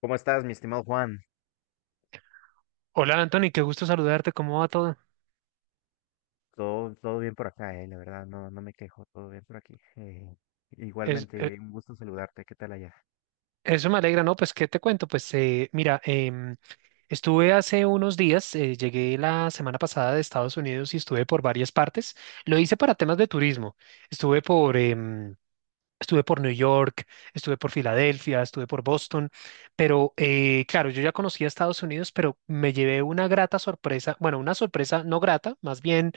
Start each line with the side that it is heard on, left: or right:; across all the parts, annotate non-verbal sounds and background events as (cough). left: ¿Cómo estás, mi estimado Juan?
right: Hola Anthony, qué gusto saludarte, ¿cómo va todo?
left: Todo bien por acá, la verdad, no, no me quejo, todo bien por aquí.
right: Es- eh,
left: Igualmente, un gusto saludarte, ¿qué tal allá?
right: Eso me alegra, ¿no? Pues, ¿qué te cuento? Pues, mira, estuve hace unos días, llegué la semana pasada de Estados Unidos y estuve por varias partes. Lo hice para temas de turismo. Estuve por, estuve por New York, estuve por Filadelfia, estuve por Boston, pero claro, yo ya conocía Estados Unidos, pero me llevé una grata sorpresa, bueno, una sorpresa no grata, más bien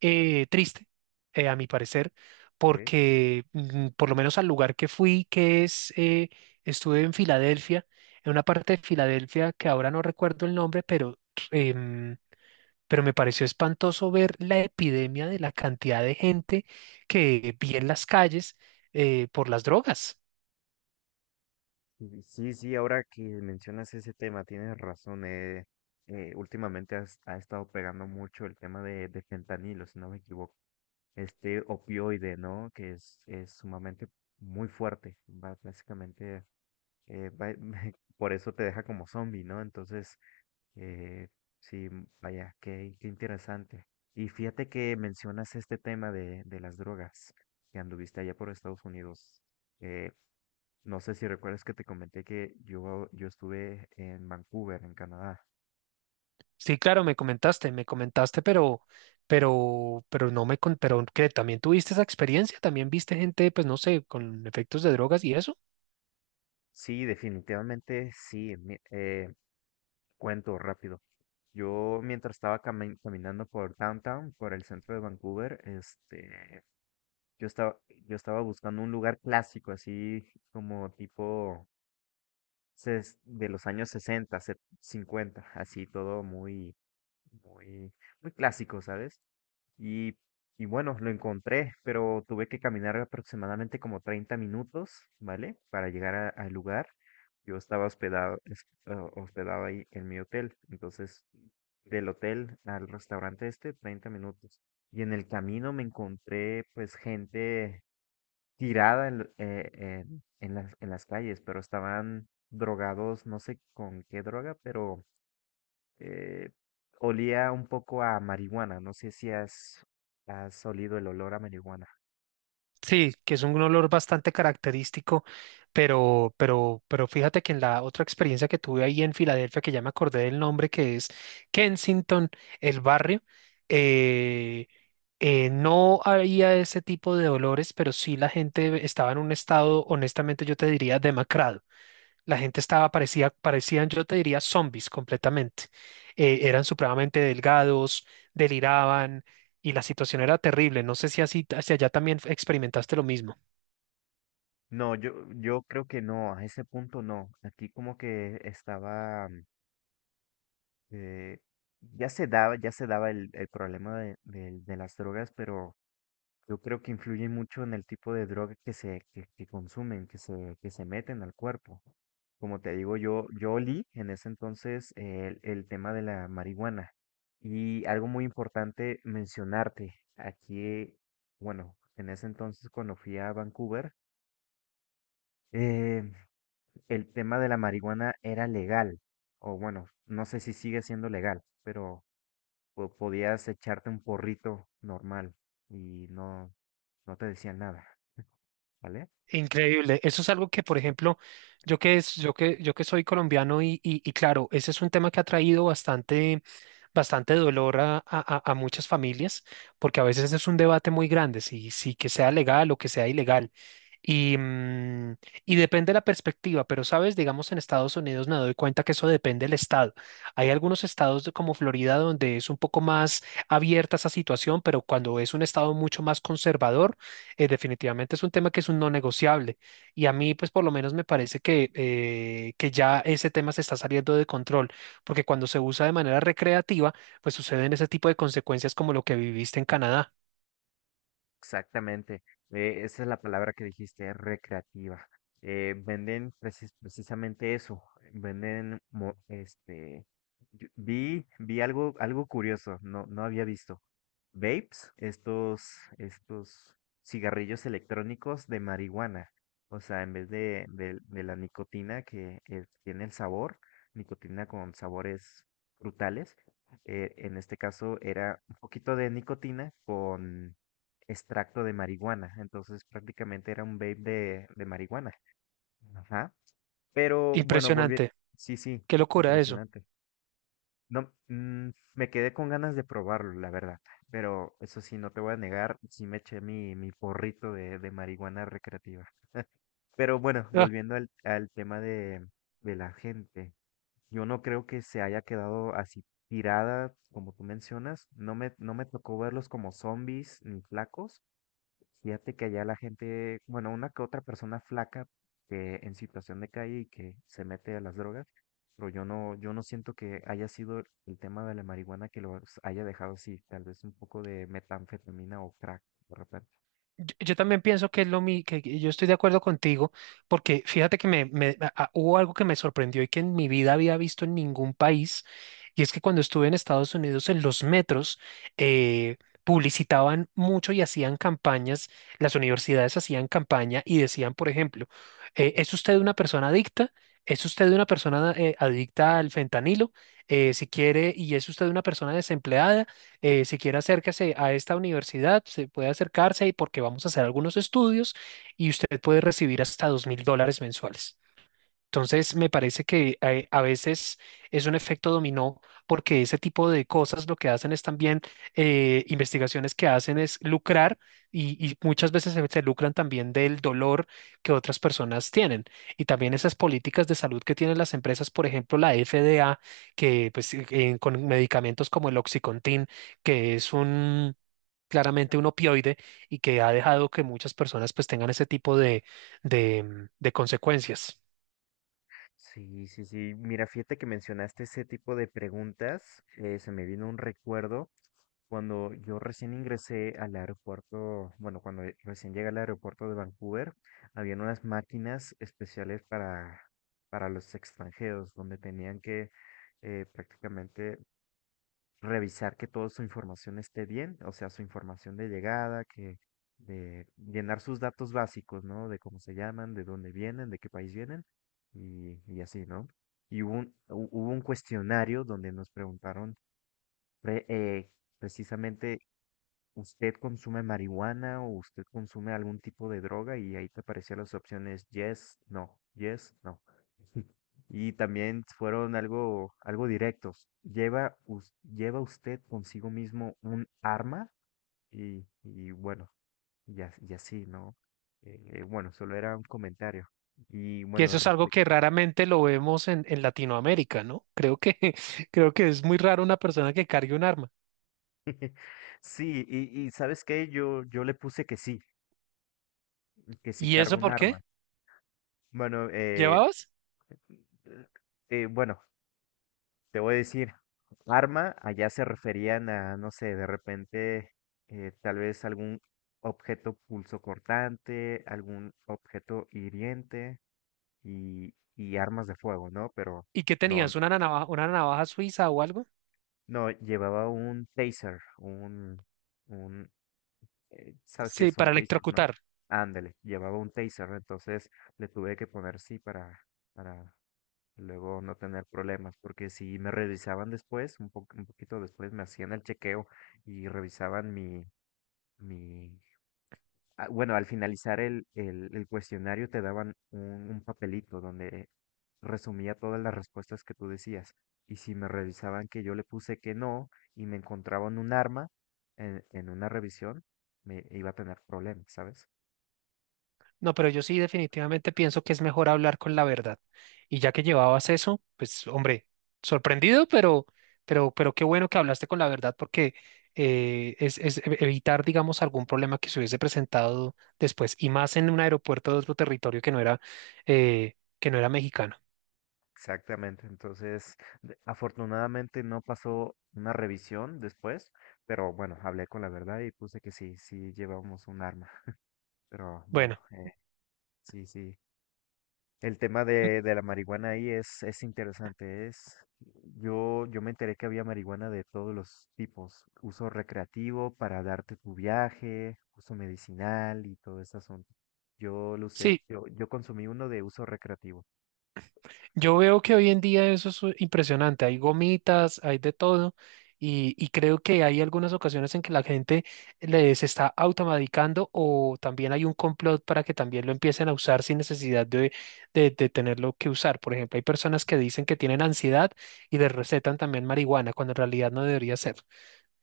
right: triste, a mi parecer,
left: ¿Eh?
right: porque por lo menos al lugar que fui, que es, estuve en Filadelfia, en una parte de Filadelfia que ahora no recuerdo el nombre, pero em, pero me pareció espantoso ver la epidemia de la cantidad de gente que vi en las calles por las drogas.
left: Sí, sí, sí, ahora que mencionas ese tema, tienes razón, últimamente ha estado pegando mucho el tema de fentanilo, si no me equivoco. Este opioide, ¿no? Que es sumamente muy fuerte, va básicamente eh, va- (laughs) por eso te deja como zombie, ¿no? Entonces, Eh, sí, vaya, qué interesante. Y fíjate que mencionas este tema de las drogas, que anduviste allá por Estados Unidos. Eh, no sé si recuerdas que te comenté que yo estuve en Vancouver, en Canadá.
right: Sí, claro, me comentaste, pero no me, pero que también tuviste esa experiencia, también viste gente, pues no sé, con efectos de drogas y eso.
left: Sí, definitivamente sí. mi- cuento rápido. Yo mientras estaba caminando por downtown, por el centro de Vancouver, este, yo estaba, yo estaba buscando un lugar clásico, así como tipo de los años 60, 50, así todo muy, muy, muy clásico, ¿sabes? Y, y bueno, lo encontré, pero tuve que caminar aproximadamente como 30 minutos, ¿vale? Para llegar al lugar. Yo estaba hospedado, hospedado ahí en mi hotel, entonces del hotel al restaurante este, 30 minutos. Y en el camino me encontré pues gente tirada en las calles, pero estaban drogados, no sé con qué droga, pero eh, olía un poco a marihuana. No sé si has olido el olor a marihuana.
right: Sí, que es un olor bastante característico, pero fíjate que en la otra experiencia que tuve ahí en Filadelfia, que ya me acordé del nombre, que es Kensington, el barrio, eh, no había ese tipo de olores, pero sí la gente estaba en un estado, honestamente yo te diría, demacrado. La gente estaba, parecía, parecían, yo te diría, zombies completamente. Eran supremamente delgados, deliraban y la situación era terrible. No sé si así, hacia allá también experimentaste lo mismo.
left: No, yo creo que no, a ese punto no. Aquí como que estaba, eh, ya se daba el problema de las drogas, pero yo creo que influye mucho en el tipo de droga que consumen, que se meten al cuerpo. Como te digo, yo olí en ese entonces el tema de la marihuana. Y algo muy importante mencionarte, aquí, bueno, en ese entonces cuando fui a Vancouver, eh, el tema de la marihuana era legal, o bueno, no sé si sigue siendo legal, pero podías echarte un porrito normal y no, no te decían nada. ¿Vale?
right: Increíble. Eso es algo que, por ejemplo, yo que, es, yo que soy colombiano y claro, ese es un tema que ha traído bastante dolor a muchas familias, porque a veces es un debate muy grande, si que sea legal o que sea ilegal. Y, mm, y depende de la perspectiva, pero sabes, digamos en Estados Unidos me doy cuenta que eso depende del estado. Hay algunos como Florida donde es un poco más abierta esa situación, pero cuando es un estado mucho más conservador, definitivamente es un tema que es un no negociable. Y a mí, pues por lo menos me parece que ya ese tema se está saliendo de control porque cuando se usa de manera recreativa, pues suceden ese tipo de consecuencias como lo que viviste en Canadá.
left: Exactamente. Esa es la palabra que dijiste, recreativa. Venden precisamente eso. Venden, este, vi algo, curioso, no, no había visto. Vapes, estos cigarrillos electrónicos de marihuana. O sea, en vez de la nicotina que tiene el sabor, nicotina con sabores frutales, en este caso era un poquito de nicotina con extracto de marihuana. Entonces prácticamente era un vape de marihuana. Ajá. Pero bueno, volví.
right: Impresionante.
left: Sí, sí,
right: Qué locura eso.
left: impresionante. No, me quedé con ganas de probarlo, la verdad. Pero eso sí, no te voy a negar, sí me eché mi porrito de marihuana recreativa. Pero bueno,
right: (laughs)
left: volviendo al tema de la gente, yo no creo que se haya quedado así tirada, como tú mencionas. No me tocó verlos como zombies ni flacos. Fíjate que allá la gente, bueno, una que otra persona flaca que en situación de calle y que se mete a las drogas, pero yo no siento que haya sido el tema de la marihuana que los haya dejado así, tal vez un poco de metanfetamina o crack, de repente.
right: Yo también pienso que es lo mi, que yo estoy de acuerdo contigo, porque fíjate que hubo algo que me sorprendió y que en mi vida había visto en ningún país, y es que cuando estuve en Estados Unidos en los metros, eh, publicitaban mucho y hacían campañas, las universidades hacían campaña y decían, por ejemplo, ¿es usted una persona adicta? ¿Es usted una persona adicta al fentanilo? Si quiere, ¿y es usted una persona desempleada? Si quiere acérquese a esta universidad, se puede acercarse y porque vamos a hacer algunos estudios y usted puede recibir hasta 2000 dólares mensuales. Entonces, me parece que a veces es un efecto dominó porque ese tipo de cosas lo que hacen es también investigaciones que hacen es lucrar y muchas veces se lucran también del dolor que otras personas tienen. Y también esas políticas de salud que tienen las empresas, por ejemplo, la FDA, que pues, con medicamentos como el Oxycontin, que es un claramente un opioide y que ha dejado que muchas personas pues tengan ese tipo de consecuencias.
left: Sí, sí, sí. Mira, fíjate que mencionaste ese tipo de preguntas. Se me vino un recuerdo cuando yo recién ingresé al aeropuerto, bueno, cuando recién llegué al aeropuerto de Vancouver. Habían unas máquinas especiales para, los extranjeros, donde tenían que prácticamente revisar que toda su información esté bien, o sea, su información de llegada, que de llenar sus datos básicos, ¿no? De cómo se llaman, de dónde vienen, de qué país vienen y así, ¿no? Y hubo un cuestionario donde nos preguntaron pre- eh, precisamente, ¿usted consume marihuana o usted consume algún tipo de droga? Y ahí te aparecían las opciones yes, no, yes, no. Y también fueron algo directos. Lleva usted consigo mismo un arma y bueno, y así, ¿no? Bueno, solo era un comentario. Y
right: Que
left: bueno,
right: eso es algo
left: respecto.
right: que raramente lo vemos en Latinoamérica, ¿no? Creo que, (laughs) creo que es muy raro una persona que cargue un arma.
left: (laughs) Sí, y ¿sabes qué? Yo le puse que sí
right: ¿Y
left: cargo
right: eso
left: un
right: por qué?
left: arma. Bueno,
right: ¿Llevabas?
left: eh, bueno, te voy a decir, arma, allá se referían a, no sé, de repente, tal vez algún objeto pulso cortante, algún objeto hiriente y armas de fuego, ¿no? Pero
right: ¿Y qué
left: no,
right: tenías? Una navaja suiza o algo?
left: no, llevaba un taser, un, sabes qué
right: Sí,
left: son
right: para
left: tasers, no?
right: electrocutar.
left: Ándale, llevaba un taser, entonces le tuve que poner sí para, luego no tener problemas, porque si me revisaban después, un poquito después me hacían el chequeo y revisaban mi, ah, bueno, al finalizar el cuestionario te daban un papelito donde resumía todas las respuestas que tú decías. Y si me revisaban que yo le puse que no y me encontraban un arma en una revisión, me iba a tener problemas, ¿sabes?
right: No, pero yo sí definitivamente pienso que es mejor hablar con la verdad. Y ya que llevabas eso, pues hombre, sorprendido, pero, pero qué bueno que hablaste con la verdad porque evitar, digamos, algún problema que se hubiese presentado después y más en un aeropuerto de otro territorio que no era mexicano.
left: Exactamente, entonces afortunadamente no pasó una revisión después, pero bueno, hablé con la verdad y puse que sí, sí llevamos un arma, pero
right: Bueno,
left: bueno, sí, sí. El tema de la marihuana ahí es interesante, yo me enteré que había marihuana de todos los tipos, uso recreativo para darte tu viaje, uso medicinal y todo ese asunto. Yo lo usé,
right: sí,
left: yo consumí uno de uso recreativo.
right: yo veo que hoy en día eso es impresionante. Hay gomitas, hay de todo, y creo que hay algunas ocasiones en que la gente se está automedicando o también hay un complot para que también lo empiecen a usar sin necesidad de tenerlo que usar. Por ejemplo, hay personas que dicen que tienen ansiedad y les recetan también marihuana, cuando en realidad no debería ser.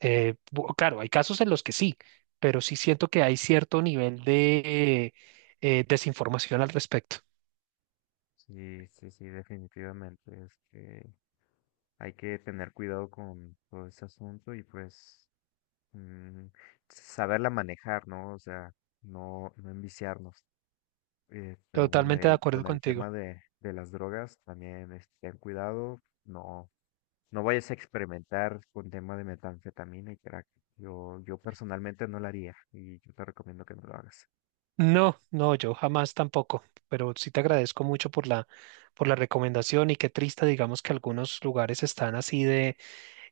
right: Claro, hay casos en los que sí, pero sí siento que hay cierto nivel de desinformación al respecto.
left: Sí, sí, sí, definitivamente. Este, hay que tener cuidado con todo ese asunto y pues mm, saberla manejar, ¿no? O sea, no, no enviciarnos. Pero bueno,
right: Totalmente de acuerdo
left: con el
right: contigo.
left: tema de las drogas, también ten cuidado, no, no vayas a experimentar con tema de metanfetamina y crack. Yo personalmente no lo haría y yo te recomiendo que no lo hagas.
right: No, no, yo jamás tampoco, pero sí te agradezco mucho por la recomendación y qué triste, digamos que algunos lugares están así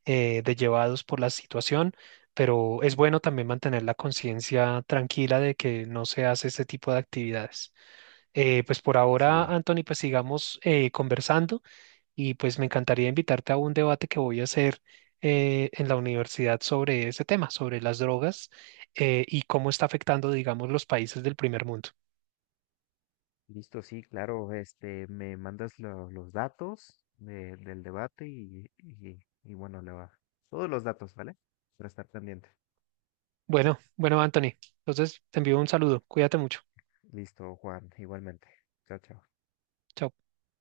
right: de llevados por la situación, pero es bueno también mantener la conciencia tranquila de que no se hace este tipo de actividades. Pues por ahora,
left: Sí,
right: Anthony, pues sigamos conversando y pues me encantaría invitarte a un debate que voy a hacer en la universidad sobre ese tema, sobre las drogas y cómo está afectando, digamos, los países del primer mundo.
left: listo, sí, claro. Este, me mandas los datos del debate y bueno, le va. Todos los datos, ¿vale? Para estar pendiente.
right: Bueno, bueno, Anthony. Entonces te envío un saludo. Cuídate mucho.
left: Listo, Juan, igualmente. Chao, chao.
right: Chao.